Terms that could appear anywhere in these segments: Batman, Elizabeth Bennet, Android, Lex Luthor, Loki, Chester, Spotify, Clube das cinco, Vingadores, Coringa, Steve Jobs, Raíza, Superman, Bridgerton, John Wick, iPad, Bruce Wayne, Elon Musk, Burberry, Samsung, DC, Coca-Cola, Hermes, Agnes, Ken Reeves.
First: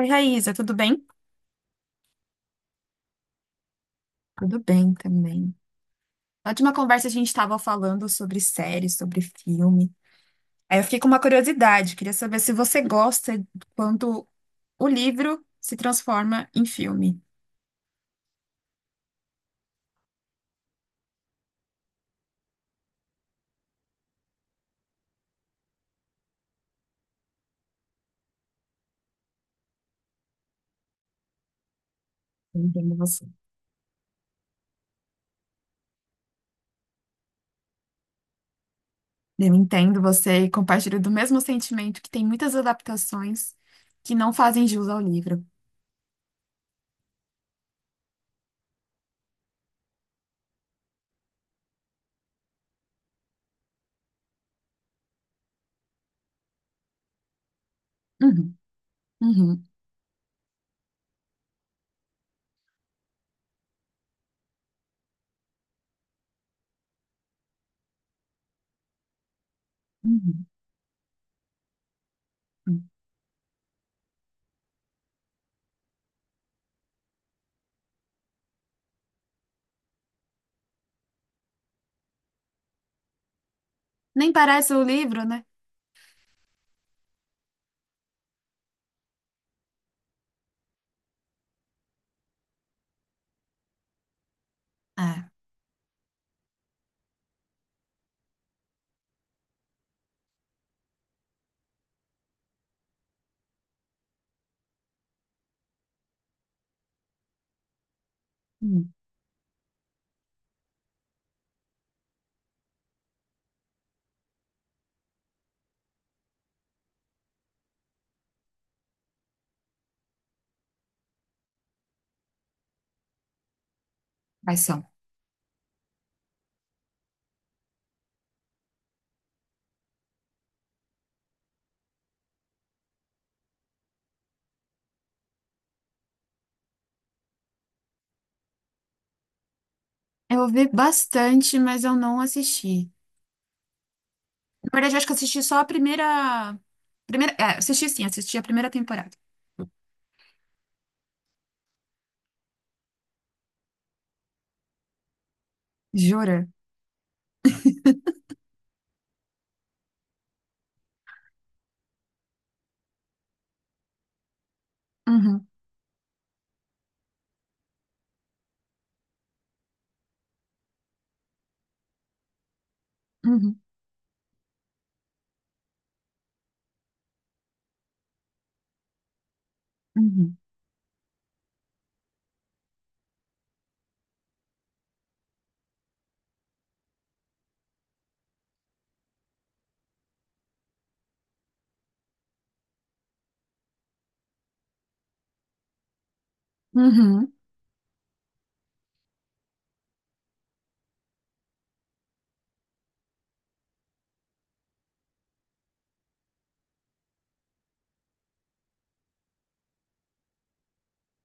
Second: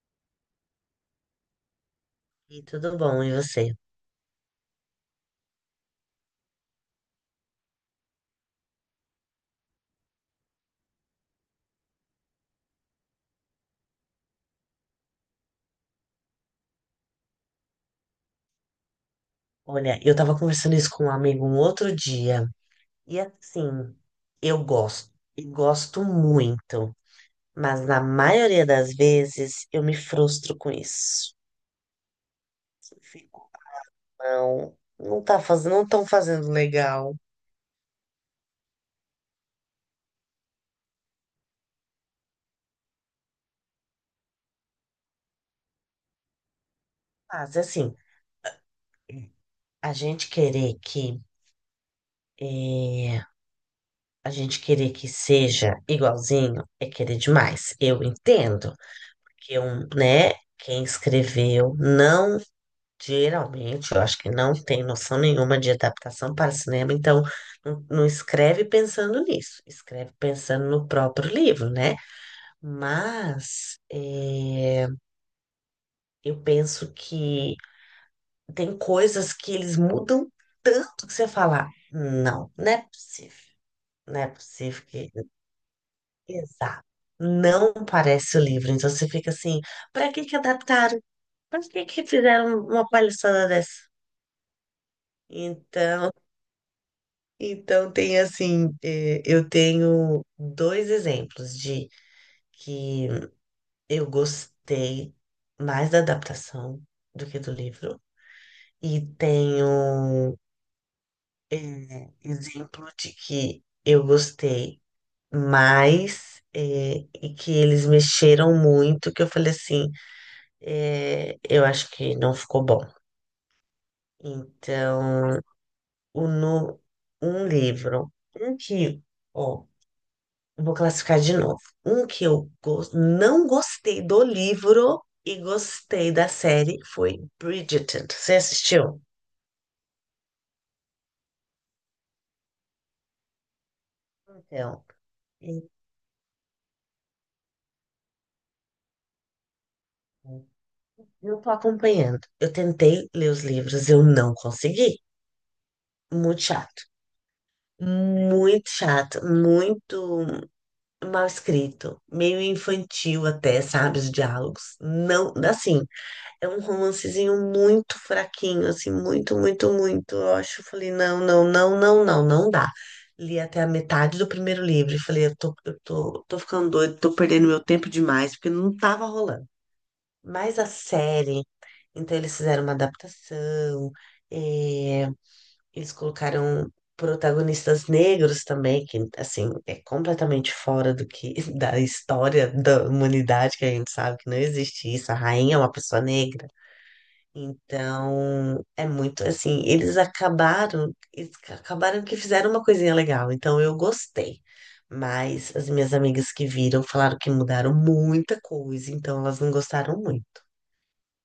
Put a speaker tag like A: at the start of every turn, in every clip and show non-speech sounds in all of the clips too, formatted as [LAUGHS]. A: Oi, Raíza, tudo bem?
B: E tudo bom, e você?
A: Tudo bem também. Na última conversa a gente estava falando sobre séries, sobre filme. Aí eu fiquei com uma curiosidade, queria saber se você gosta quando o livro se transforma em filme.
B: Olha, eu tava conversando isso com um amigo um outro dia, e assim, eu gosto, e gosto muito, mas na maioria das vezes eu me frustro com isso.
A: Eu entendo
B: Eu
A: você.
B: fico, não, não tá fazendo, não estão fazendo legal.
A: Eu entendo você e compartilho do mesmo sentimento que tem muitas adaptações que não fazem jus ao livro.
B: Mas assim, a gente querer que, eh, a gente querer que seja igualzinho é querer demais. Eu
A: Uhum,
B: entendo que
A: uhum,
B: um, né, quem escreveu não. Geralmente, eu acho que não tem noção nenhuma de adaptação para cinema, então não, não escreve pensando nisso, escreve
A: uhum,
B: pensando no próprio livro, né?
A: uhum.
B: Mas eu penso que tem coisas que eles mudam tanto que você fala, não, não é possível, não é
A: Nem parece o
B: possível que.
A: livro, né?
B: Exato. Não parece o livro, então você fica assim, para que que adaptaram? Para que que fizeram uma palhaçada dessa?
A: É,
B: Então. Então, tem assim, eu tenho dois exemplos de que eu gostei mais da adaptação do que do livro,
A: hum,
B: e tenho exemplo de que eu gostei mais, e que eles mexeram muito, que eu falei assim, eu acho que não ficou bom.
A: quais são?
B: Então, o, no, um livro, um que, ó, eu vou classificar de novo. Um que eu não gostei do livro e gostei da série foi Bridgerton. Você assistiu?
A: Eu ouvi bastante, mas eu não assisti. Na
B: Então,
A: verdade, eu acho que eu assisti só a primeira. Primeira. É, assisti sim, assisti a primeira temporada.
B: então, não tô acompanhando. Eu tentei ler os livros, eu não consegui. Muito
A: Jura?
B: chato. Muito chato, muito mal escrito, meio infantil até, sabe, os diálogos. Não,
A: Uhum,
B: assim, é um romancezinho muito fraquinho, assim, muito, muito, muito. Eu acho, eu falei, não, não, não, não, não, não dá. Li
A: uhum,
B: até a metade do primeiro livro e falei, tô ficando doido, tô perdendo meu tempo demais, porque não tava rolando.
A: uhum,
B: Mas a série, então eles fizeram uma adaptação, eh, eles colocaram protagonistas negros também, que, assim, é completamente fora do que, [LAUGHS] da história da humanidade, que a gente sabe que não existe isso. A rainha é uma pessoa negra.
A: uhum.
B: Então, é muito assim, eles acabaram que fizeram uma coisinha legal, então eu gostei. Mas as minhas amigas que viram falaram que mudaram muita coisa, então elas não gostaram muito.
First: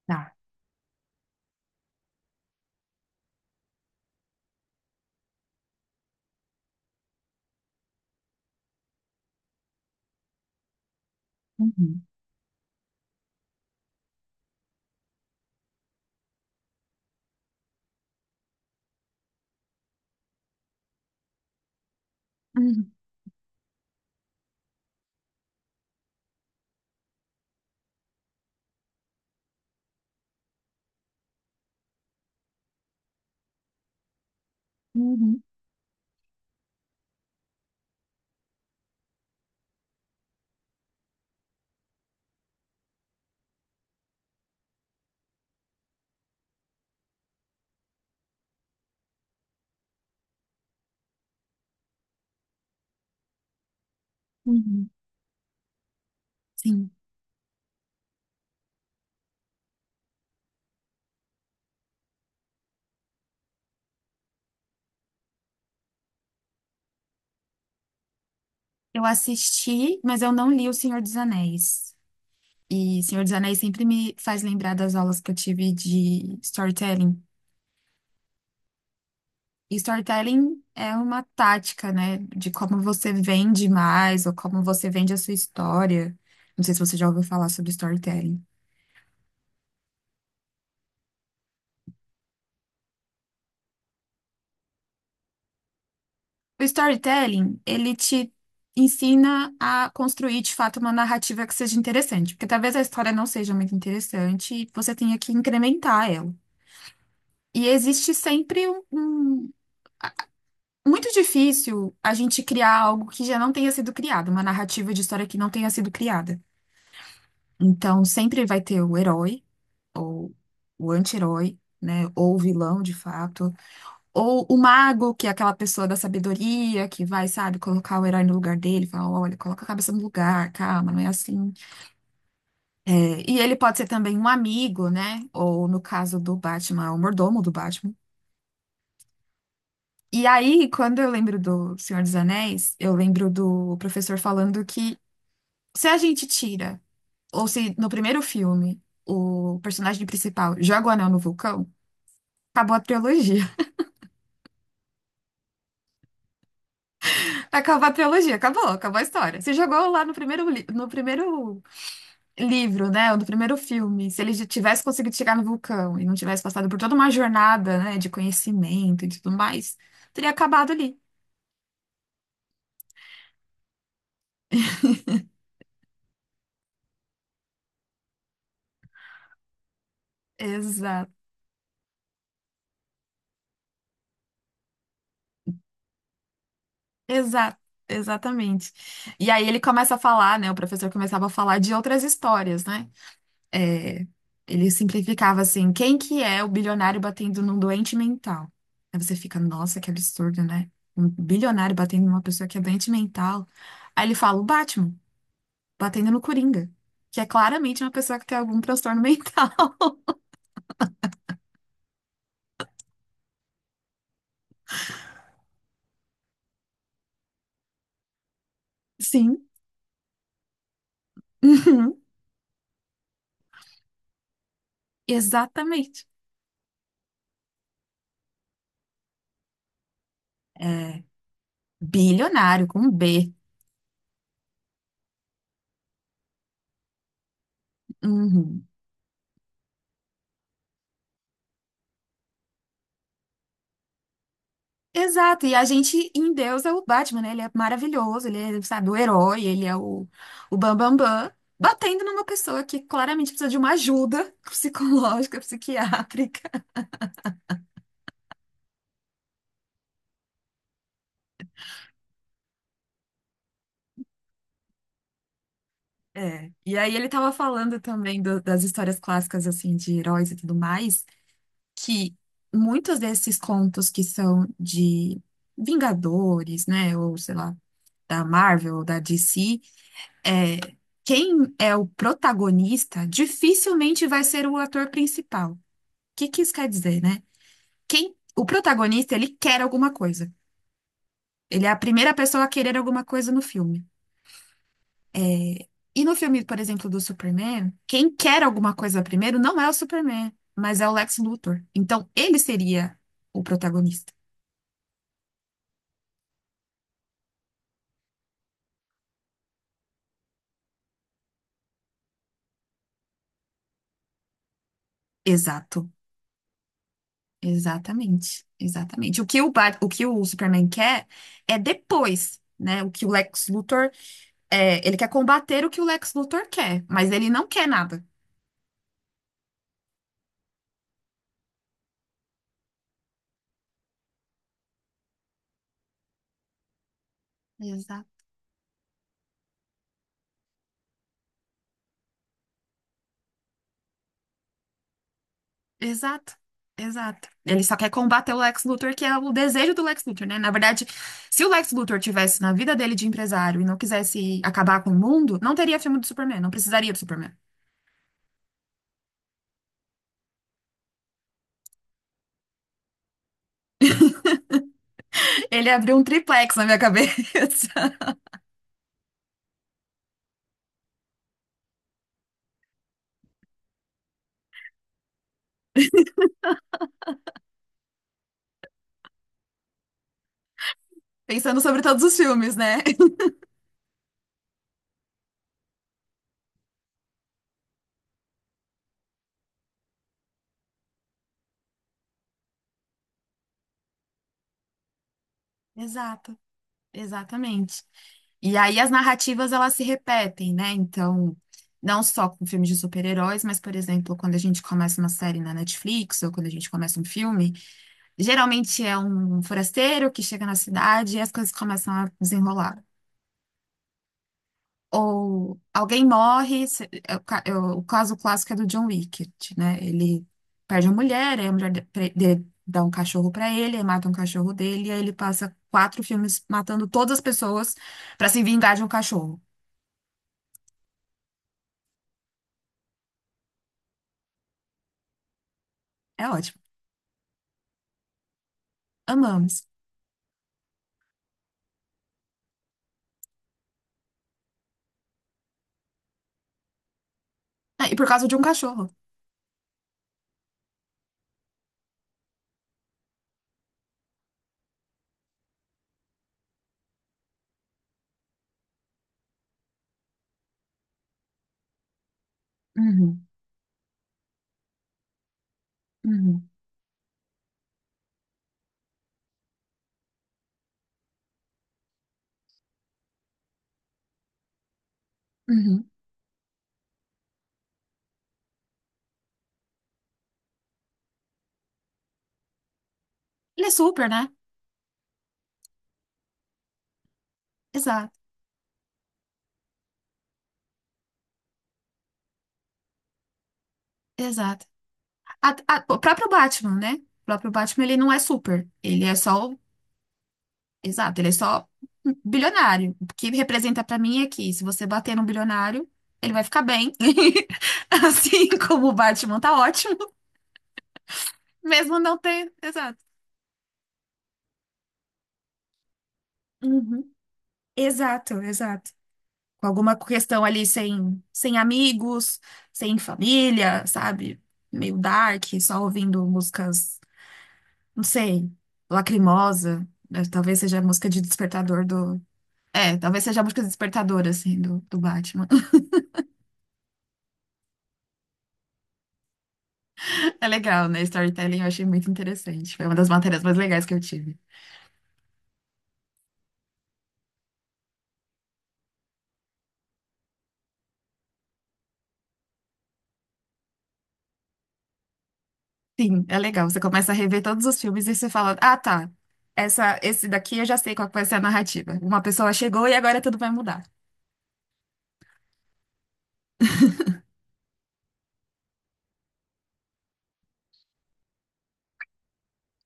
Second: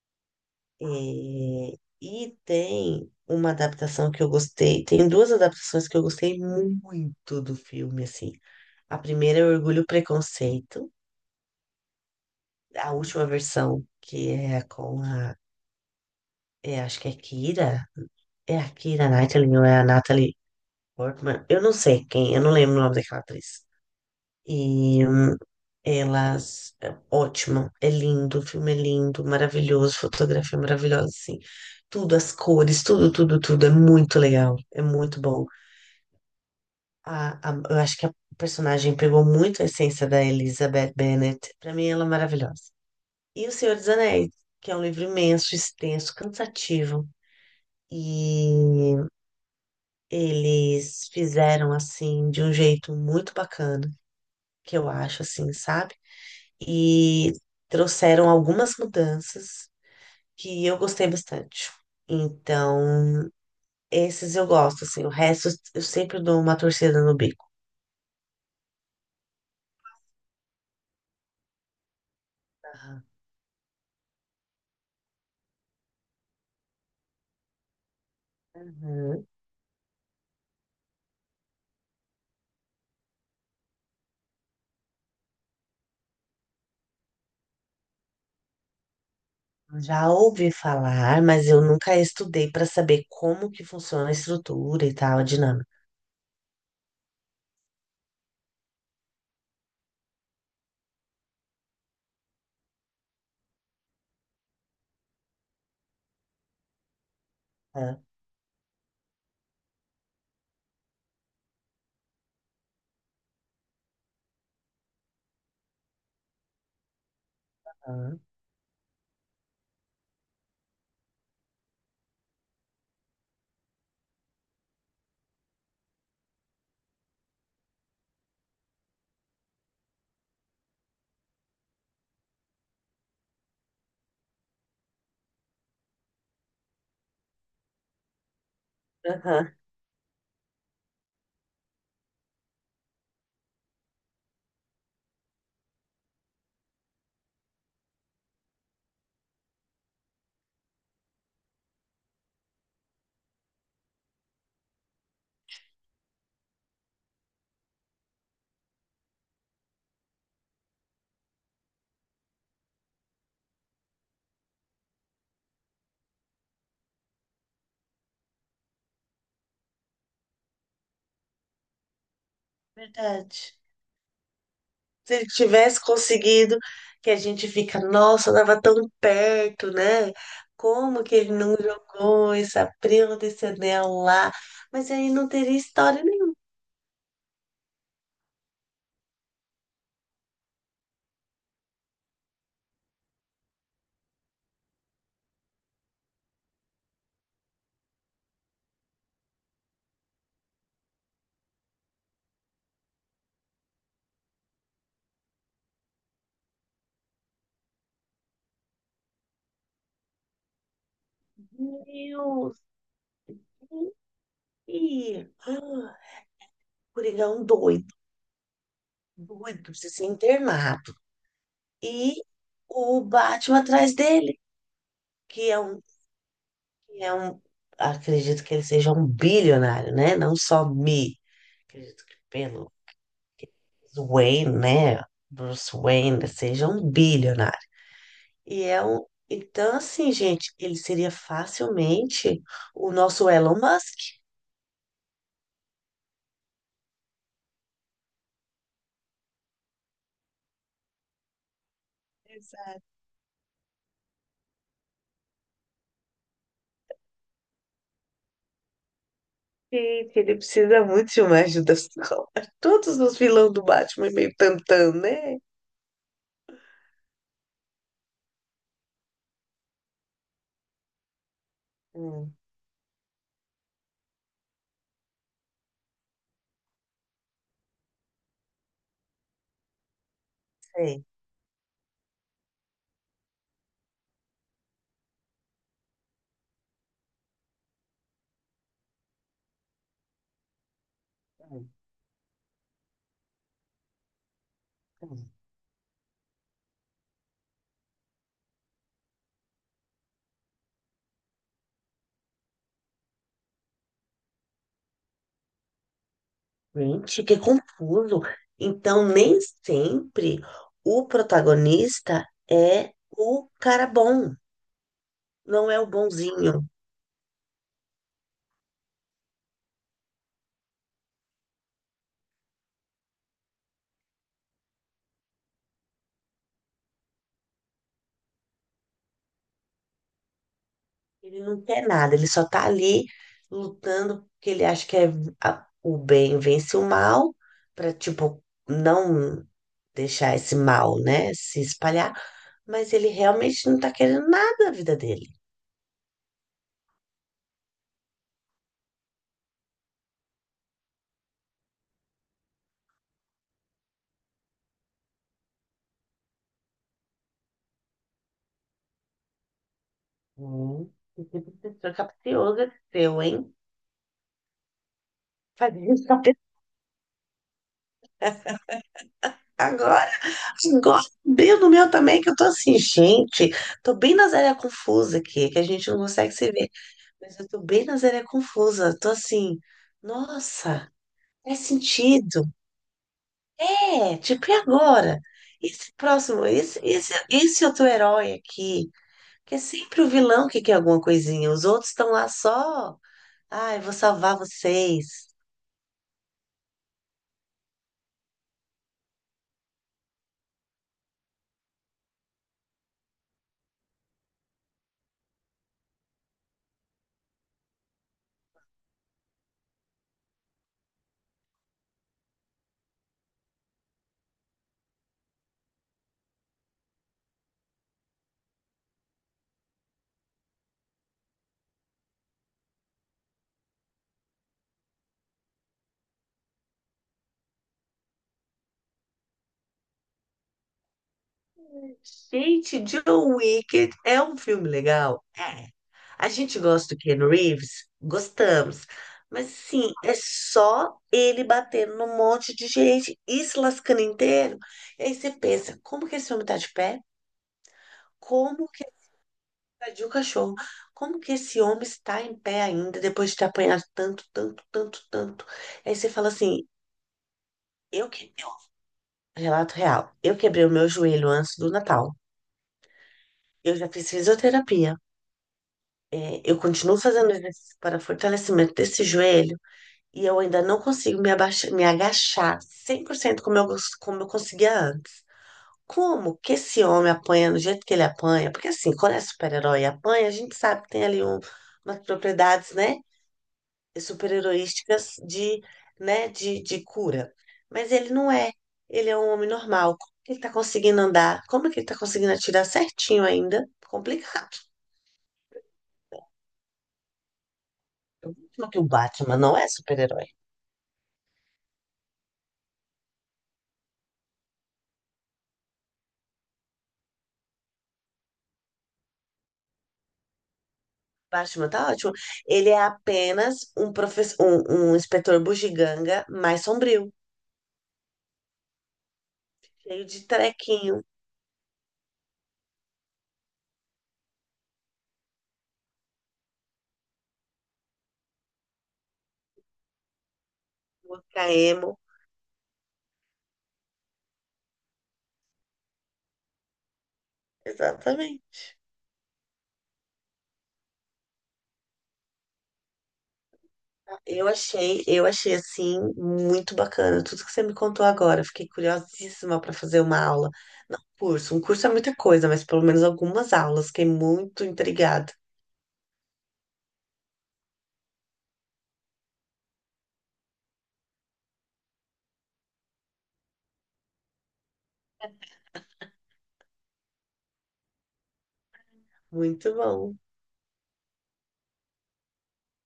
A: Tá.
B: É. E tem uma adaptação que eu gostei, tem duas adaptações que eu gostei muito do filme, assim. A primeira é Orgulho e Preconceito,
A: Uhum.
B: a última versão, que é com a, é, acho que é Kira, é a Kira Knightley ou é a Natalie Portman, eu não sei quem, eu não lembro o
A: Uhum,
B: nome daquela atriz. E elas, é ótimo, é lindo, o filme é lindo, maravilhoso, fotografia maravilhosa, assim. Tudo, as cores, tudo, tudo, tudo, é muito legal, é muito
A: uhum,
B: bom. A, eu acho que a personagem pegou muito a essência da Elizabeth Bennet, pra mim ela é maravilhosa. E O Senhor dos Anéis, que é um livro imenso, extenso, cansativo. E eles fizeram assim de um jeito muito bacana que eu
A: uhum.
B: acho, assim, sabe?
A: Sim,
B: E trouxeram algumas mudanças que eu gostei bastante. Então, esses eu gosto, assim, o resto eu sempre dou uma torcida no bico.
A: eu assisti, mas eu não li O Senhor dos Anéis. E
B: Aham.
A: Senhor dos Anéis sempre me faz lembrar das aulas que eu tive de storytelling.
B: Uhum.
A: E storytelling é uma tática, né, de como você vende mais ou como você vende a sua história. Não sei se você já ouviu falar sobre storytelling.
B: Já ouvi falar, mas eu nunca estudei para saber como que funciona a estrutura e tal, a dinâmica.
A: O storytelling, ele te ensina a construir de fato uma narrativa que seja interessante, porque talvez a história não seja muito interessante e você tenha que incrementar ela. E
B: Aham.
A: existe sempre um. Muito difícil a gente criar algo que já não tenha sido criado, uma narrativa de história que não tenha sido criada. Então, sempre vai ter o herói, ou o anti-herói, né? Ou o vilão, de fato. Ou o mago, que é aquela pessoa da sabedoria, que vai, sabe, colocar o herói no lugar dele, fala, olha, coloca a cabeça no lugar, calma, não é assim. É, e ele pode ser também um amigo, né? Ou no caso do Batman, o mordomo do Batman.
B: Aham.
A: E aí, quando eu lembro do Senhor dos Anéis, eu lembro do professor falando que se a gente tira, ou se no primeiro filme, o personagem principal joga o anel no vulcão, acabou a trilogia. [LAUGHS] Acabou a trilogia, acabou, acabou a história. Você jogou lá no primeiro, no primeiro livro, né? Ou do primeiro filme, se ele já tivesse conseguido chegar no vulcão e não tivesse passado por toda uma jornada, né, de conhecimento e tudo mais, teria acabado ali.
B: Verdade. Se ele tivesse conseguido, que a gente fica, nossa, estava tão perto, né? Como
A: Exato,
B: que ele não jogou essa prima desse anel lá? Mas aí não teria história nenhuma.
A: exato, exatamente. E aí ele começa a falar, né? O professor começava a falar de outras histórias, né? É, ele simplificava assim: quem que é o bilionário batendo num doente mental? Aí você fica, nossa, que absurdo, né? Um bilionário batendo numa pessoa que é doente mental. Aí ele fala, o Batman batendo no Coringa, que é claramente uma pessoa que tem algum transtorno mental.
B: Meu Deus! E... Ah, Coringão doido,
A: [LAUGHS] Sim,
B: doido, precisa ser internado.
A: uhum,
B: E o Batman atrás dele, que é um,
A: exatamente.
B: que é um, acredito que ele seja um bilionário, né? Não só
A: É,
B: me, acredito que
A: bilionário,
B: pelo
A: com B.
B: Wayne, né? Bruce Wayne, seja um bilionário. E
A: Uhum.
B: é um... Então, assim, gente, ele seria facilmente o nosso Elon Musk.
A: Exato, e a gente em Deus é o Batman, né? Ele é maravilhoso, ele é, sabe, o herói, ele é o bam, bam, bam, batendo numa pessoa que
B: Exato.
A: claramente precisa de uma ajuda psicológica, [LAUGHS] psiquiátrica.
B: Gente, ele precisa muito de uma ajuda psicológica. [LAUGHS] Todos os vilões do Batman é meio tantão, né?
A: É. E aí ele tava falando também das histórias clássicas, assim, de heróis e tudo mais, que
B: Hum,
A: muitos desses contos que são de Vingadores, né, ou sei lá, da Marvel ou da DC, é,
B: sei.
A: quem é o protagonista dificilmente vai ser o ator principal. O Que que isso quer dizer, né? Quem, o protagonista, ele quer alguma coisa. Ele
B: Hum,
A: é a primeira pessoa a querer alguma coisa no filme.
B: hum.
A: É, e no filme, por exemplo, do Superman, quem quer alguma coisa primeiro não é o Superman, mas é o Lex Luthor. Então, ele seria o protagonista.
B: Gente, que confuso. Então, nem sempre o protagonista é o cara bom, não é o
A: Exato.
B: bonzinho.
A: Exatamente, exatamente. O que o que o Superman quer é depois, né? O que o Lex Luthor é, ele quer combater o que o Lex Luthor quer, mas ele não quer nada.
B: Ele não quer nada, ele só tá ali lutando porque ele acha que é o bem vence o mal, pra,
A: Exato.
B: tipo, não deixar esse mal, né, se espalhar, mas ele realmente não tá querendo nada da vida dele.
A: Exato, exato. Ele só quer combater o Lex Luthor, que é o desejo do Lex Luthor, né? Na verdade, se o Lex Luthor tivesse na vida dele de empresário e não quisesse acabar com o mundo, não teria filme do Superman, não precisaria do Superman.
B: Hum, que tipo de pessoa capciosa que seu, hein?
A: Ele
B: Fazer
A: abriu um
B: isso pra pessoa
A: triplex na minha cabeça, [LAUGHS]
B: agora, agora, bem no meu também, que eu tô assim, gente, tô bem na zéia confusa aqui, que a gente não consegue se ver. Mas eu tô bem na Zélia Confusa. Tô assim, nossa,
A: pensando
B: faz
A: sobre todos os
B: sentido.
A: filmes, né? [LAUGHS]
B: É, tipo, e agora? Esse próximo, esse outro herói aqui, que é sempre o vilão que quer alguma coisinha. Os outros estão lá só, ai, vou salvar vocês.
A: Exato. Exatamente. E aí as narrativas elas se repetem, né? Então, não só com filmes de super-heróis, mas, por exemplo, quando a gente começa uma série na Netflix ou quando a gente começa um filme, geralmente é um forasteiro que chega na cidade e as coisas começam a desenrolar. Ou alguém morre, é o é o caso clássico é do John Wick, né? Ele perde a mulher, aí a mulher dá um cachorro pra ele, aí mata um cachorro dele, e aí ele passa quatro filmes matando todas as pessoas pra se vingar de um cachorro.
B: Gente, John Wick é um filme legal? É.
A: É
B: A
A: ótimo.
B: gente gosta do Ken Reeves? Gostamos. Mas,
A: Amamos.
B: sim, é só ele batendo num monte de gente e se lascando inteiro. E aí você pensa, como que esse homem tá de pé?
A: Ah, e por causa de um
B: Como que
A: cachorro.
B: ele invadiu o cachorro? Como que esse homem está em pé ainda depois de ter apanhado tanto, tanto, tanto, tanto? Aí você fala assim, eu que... Relato real, eu quebrei o meu joelho antes do Natal.
A: Uhum,
B: Eu já fiz fisioterapia.
A: uhum,
B: Eu continuo fazendo exercício para fortalecimento desse joelho e eu ainda não consigo me abaixar, me agachar 100% como eu, como eu conseguia antes.
A: uhum.
B: Como que esse homem apanha do jeito que ele apanha? Porque assim, quando é super-herói e apanha, a gente sabe que tem ali umas propriedades, né,
A: Ele é super, né?
B: super-heroísticas de, né, de cura. Mas
A: Exato,
B: ele não é. Ele é um homem normal. Como que ele tá conseguindo andar? Como que ele tá conseguindo atirar certinho ainda? Complicado.
A: exato. O próprio Batman, né? O próprio Batman, ele não é super.
B: Eu que o
A: Ele é
B: Batman
A: só
B: não é super-herói.
A: Exato, ele é só um bilionário. O que representa pra mim é que se você bater num bilionário, ele vai ficar bem. [LAUGHS] Assim como o Batman tá ótimo,
B: Batman tá
A: mesmo
B: ótimo.
A: não ter.
B: Ele é
A: Exato.
B: apenas um professor, um inspetor bugiganga mais
A: Uhum.
B: sombrio,
A: Exato, exato. Com alguma
B: cheio de
A: questão ali
B: trequinho,
A: sem amigos, sem família, sabe? Meio dark, só ouvindo músicas, não sei, lacrimosa. Né? Talvez seja a música de despertador
B: caemo.
A: do. É, talvez seja a música despertadora, assim, do Batman.
B: Exatamente.
A: É legal, né? Storytelling eu achei muito interessante. Foi uma das matérias mais legais que eu tive.
B: Eu achei assim muito bacana tudo que você me contou agora. Eu fiquei curiosíssima para fazer uma aula. Não, curso, um curso é muita coisa, mas pelo menos algumas aulas. Fiquei muito intrigada.
A: Sim, é legal. Você começa a rever todos os filmes e você fala: Ah, tá. Esse daqui eu já sei qual que vai ser a narrativa. Uma pessoa chegou e agora tudo vai mudar.
B: Muito bom.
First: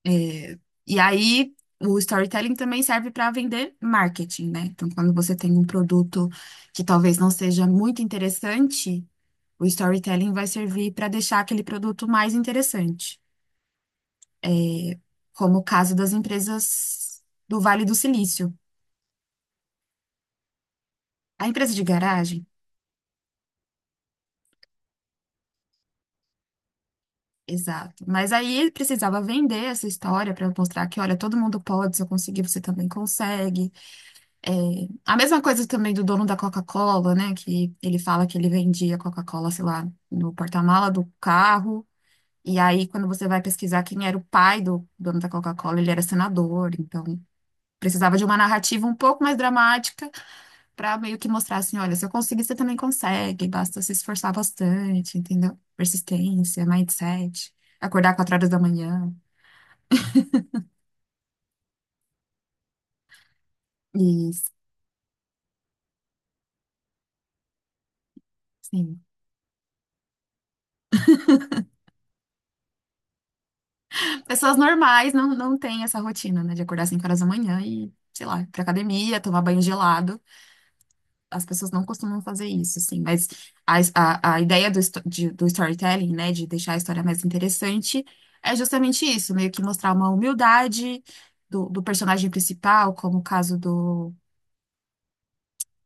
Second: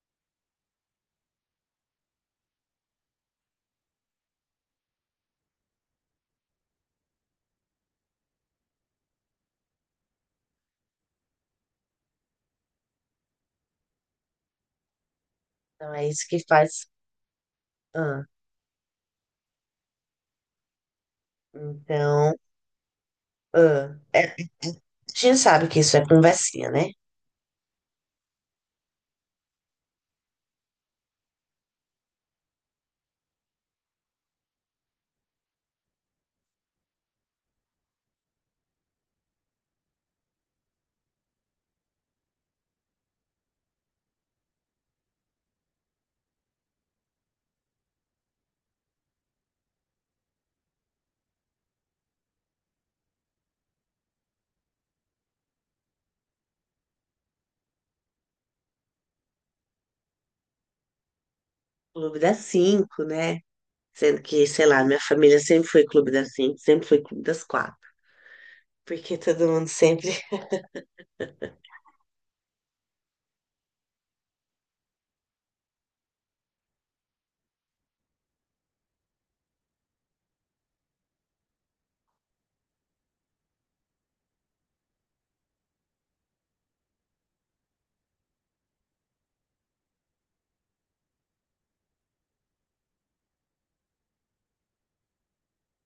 A: É, e aí, o storytelling também serve para vender marketing, né? Então, quando você tem um produto que talvez não seja muito interessante, o storytelling vai servir para deixar aquele produto mais interessante, como o caso
B: Então é
A: das
B: isso que faz.
A: empresas do Vale do
B: Ah,
A: Silício. A empresa de
B: então,
A: garagem?
B: ah, a gente sabe que isso é conversinha, né?
A: Exato. Mas aí ele precisava vender essa história para mostrar que, olha, todo mundo pode, se eu conseguir, você também consegue. É, a mesma coisa também do dono da Coca-Cola, né? Que ele fala que ele vendia Coca-Cola, sei lá, no porta-mala do carro. E aí, quando você vai pesquisar quem era o pai do dono da Coca-Cola, ele era senador. Então, precisava de uma narrativa um pouco mais dramática pra meio que mostrar assim, olha, se eu conseguir, você também consegue, basta se esforçar bastante, entendeu? Persistência, mindset, acordar 4 horas da manhã.
B: Clube das cinco, né? Sendo que,
A: Isso,
B: sei lá, minha família sempre foi Clube das cinco, sempre foi Clube das quatro.
A: sim.
B: Porque todo mundo sempre. [LAUGHS]
A: Pessoas normais não têm essa rotina, né, de acordar 5 horas da manhã e, sei lá, ir pra academia, tomar banho gelado. As pessoas não costumam fazer isso, assim, mas a ideia do, do storytelling, né, de deixar a história mais interessante, é justamente isso, meio que mostrar uma humildade do personagem principal, como o caso do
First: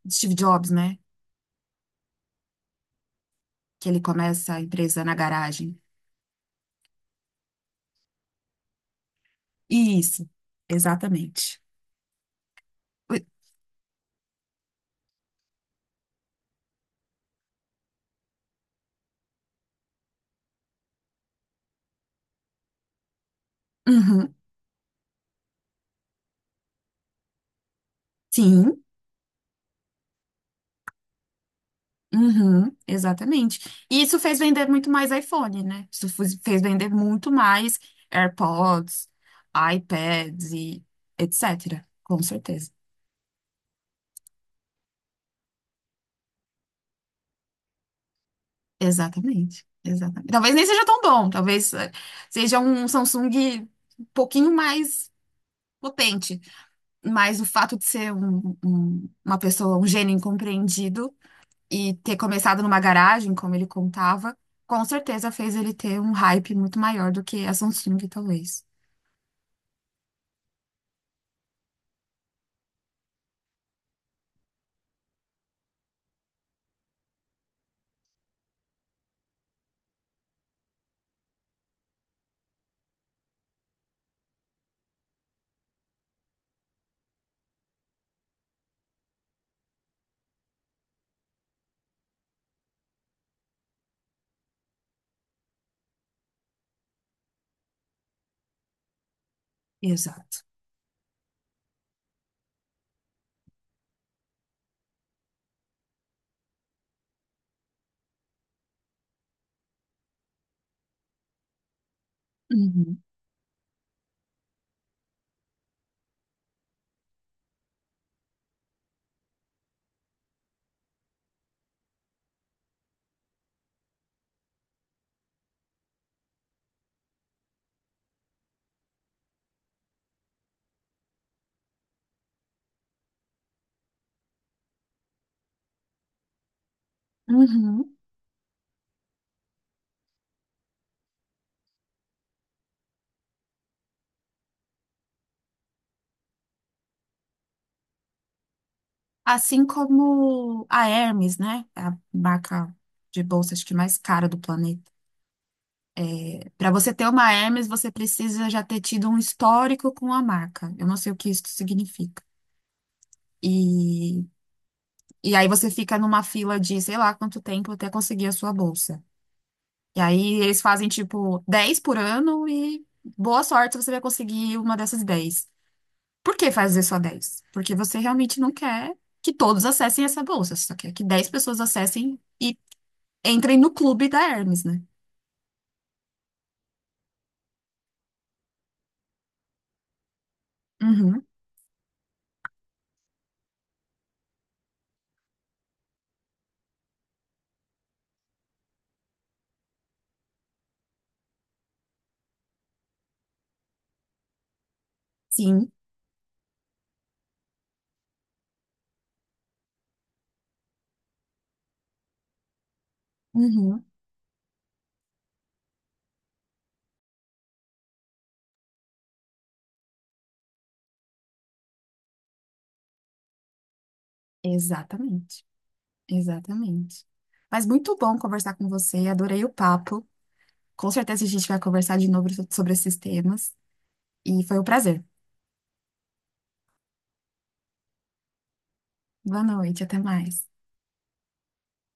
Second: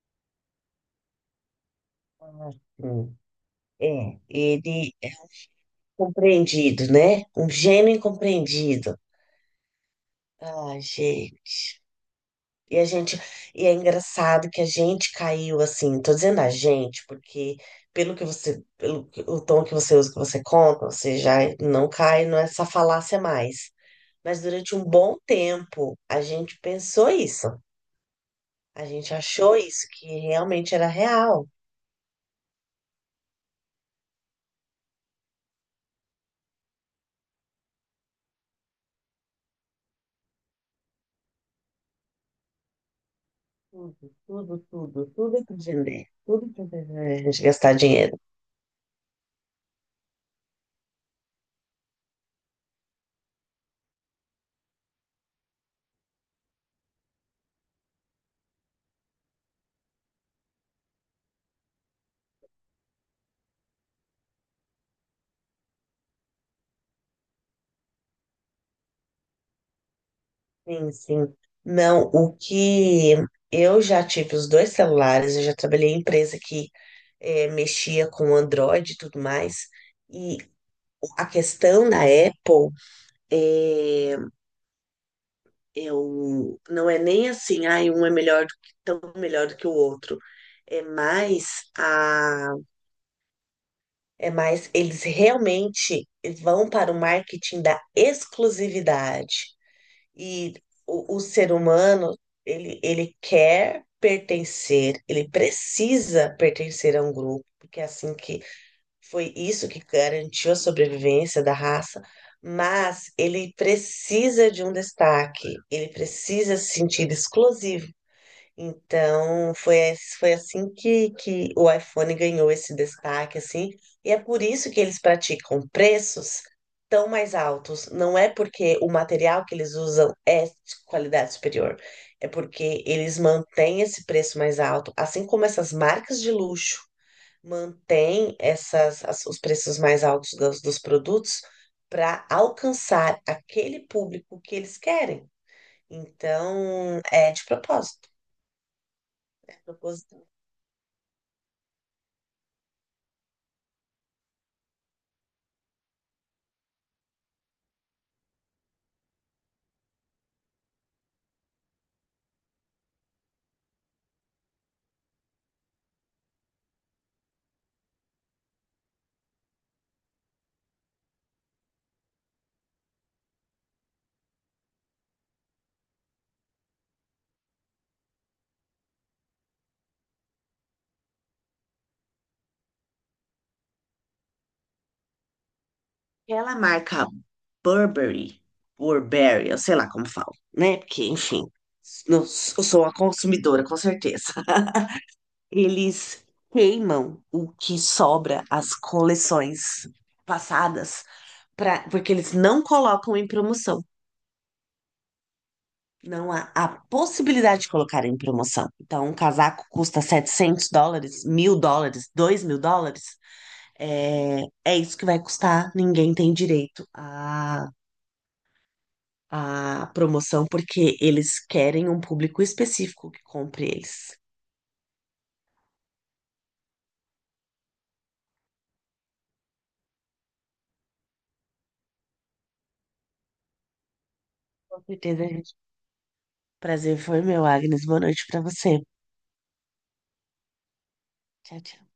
A: de Steve Jobs, né?
B: Ah, sim.
A: Que ele
B: É,
A: começa a
B: ele
A: empresa
B: é
A: na garagem.
B: compreendido, né? Um gênio incompreendido.
A: Isso,
B: Ai,
A: exatamente.
B: gente. E a gente,
A: Ui,
B: e é engraçado que a gente caiu assim, tô dizendo a gente, porque pelo que você, pelo que- o tom que você usa, que você conta, você já não cai nessa falácia mais.
A: uhum,
B: Mas durante um bom tempo, a gente pensou isso.
A: sim,
B: A gente achou isso, que realmente era real.
A: uhum, exatamente. E isso fez vender muito mais iPhone, né? Fez vender muito mais AirPods, iPads e etc. Com certeza.
B: Tudo, tudo, tudo, tudo que vender, a gente gastar dinheiro.
A: Exatamente, exatamente. Talvez nem seja tão bom, talvez seja um Samsung um pouquinho mais potente, mas o fato de ser uma pessoa, um gênio incompreendido, e ter começado numa garagem, como ele contava, com certeza fez ele ter um hype muito maior do que a Samsung, talvez.
B: Sim, sim. Não, o que eu já tive os dois celulares, eu já trabalhei em empresa que mexia com Android e tudo mais. E a questão da Apple é, eu, não é nem assim, ai, um é melhor do que, tão melhor do que o outro. É mais a É mais, eles realmente vão para o marketing da exclusividade.
A: Exato.
B: E o ser humano, ele quer pertencer, ele precisa pertencer a um grupo, porque é assim que foi isso que garantiu a sobrevivência da raça,
A: Uhum.
B: mas ele precisa de um destaque, ele precisa se sentir exclusivo. Então, foi, foi assim que o iPhone ganhou esse destaque, assim, e é por isso que eles praticam preços tão mais altos. Não é porque o material que eles usam é de qualidade superior, é porque eles mantêm esse preço mais alto, assim como essas marcas de luxo
A: Uhum.
B: mantêm os preços mais altos dos produtos para alcançar aquele público que eles querem. Então, é de propósito.
A: Assim como a Hermes, né? É a marca de bolsa, acho que mais cara do planeta. Para você ter uma Hermes, você precisa já ter tido um histórico com a marca. Eu não sei o que isso significa. E, e aí você fica numa fila de sei lá quanto tempo até conseguir a sua bolsa. E aí eles fazem tipo 10 por ano e boa sorte você vai conseguir uma dessas 10. Por que fazer só 10? Porque você realmente não quer que todos acessem essa bolsa, você só quer que 10 pessoas acessem e entrem no clube da Hermes, né?
B: Aquela marca Burberry, Burberry, eu sei lá como falo, né? Porque,
A: Uhum,
B: enfim, eu sou uma consumidora, com certeza. [LAUGHS] Eles queimam o que sobra as coleções passadas, pra, porque eles não colocam em promoção.
A: sim,
B: Não há a possibilidade de colocar em promoção. Então, um casaco custa US$ 700, US$ 1.000, US$ 2.000.
A: uhum,
B: É, é isso que vai custar. Ninguém tem direito a promoção porque eles querem um público específico que compre eles.
A: exatamente, exatamente. Mas muito bom conversar com você, adorei o papo. Com certeza a gente vai conversar de novo sobre esses temas. E foi um
B: Com
A: prazer.
B: certeza, gente. Prazer foi meu, Agnes. Boa noite pra você.
A: Boa noite, até mais.
B: Tchau, tchau.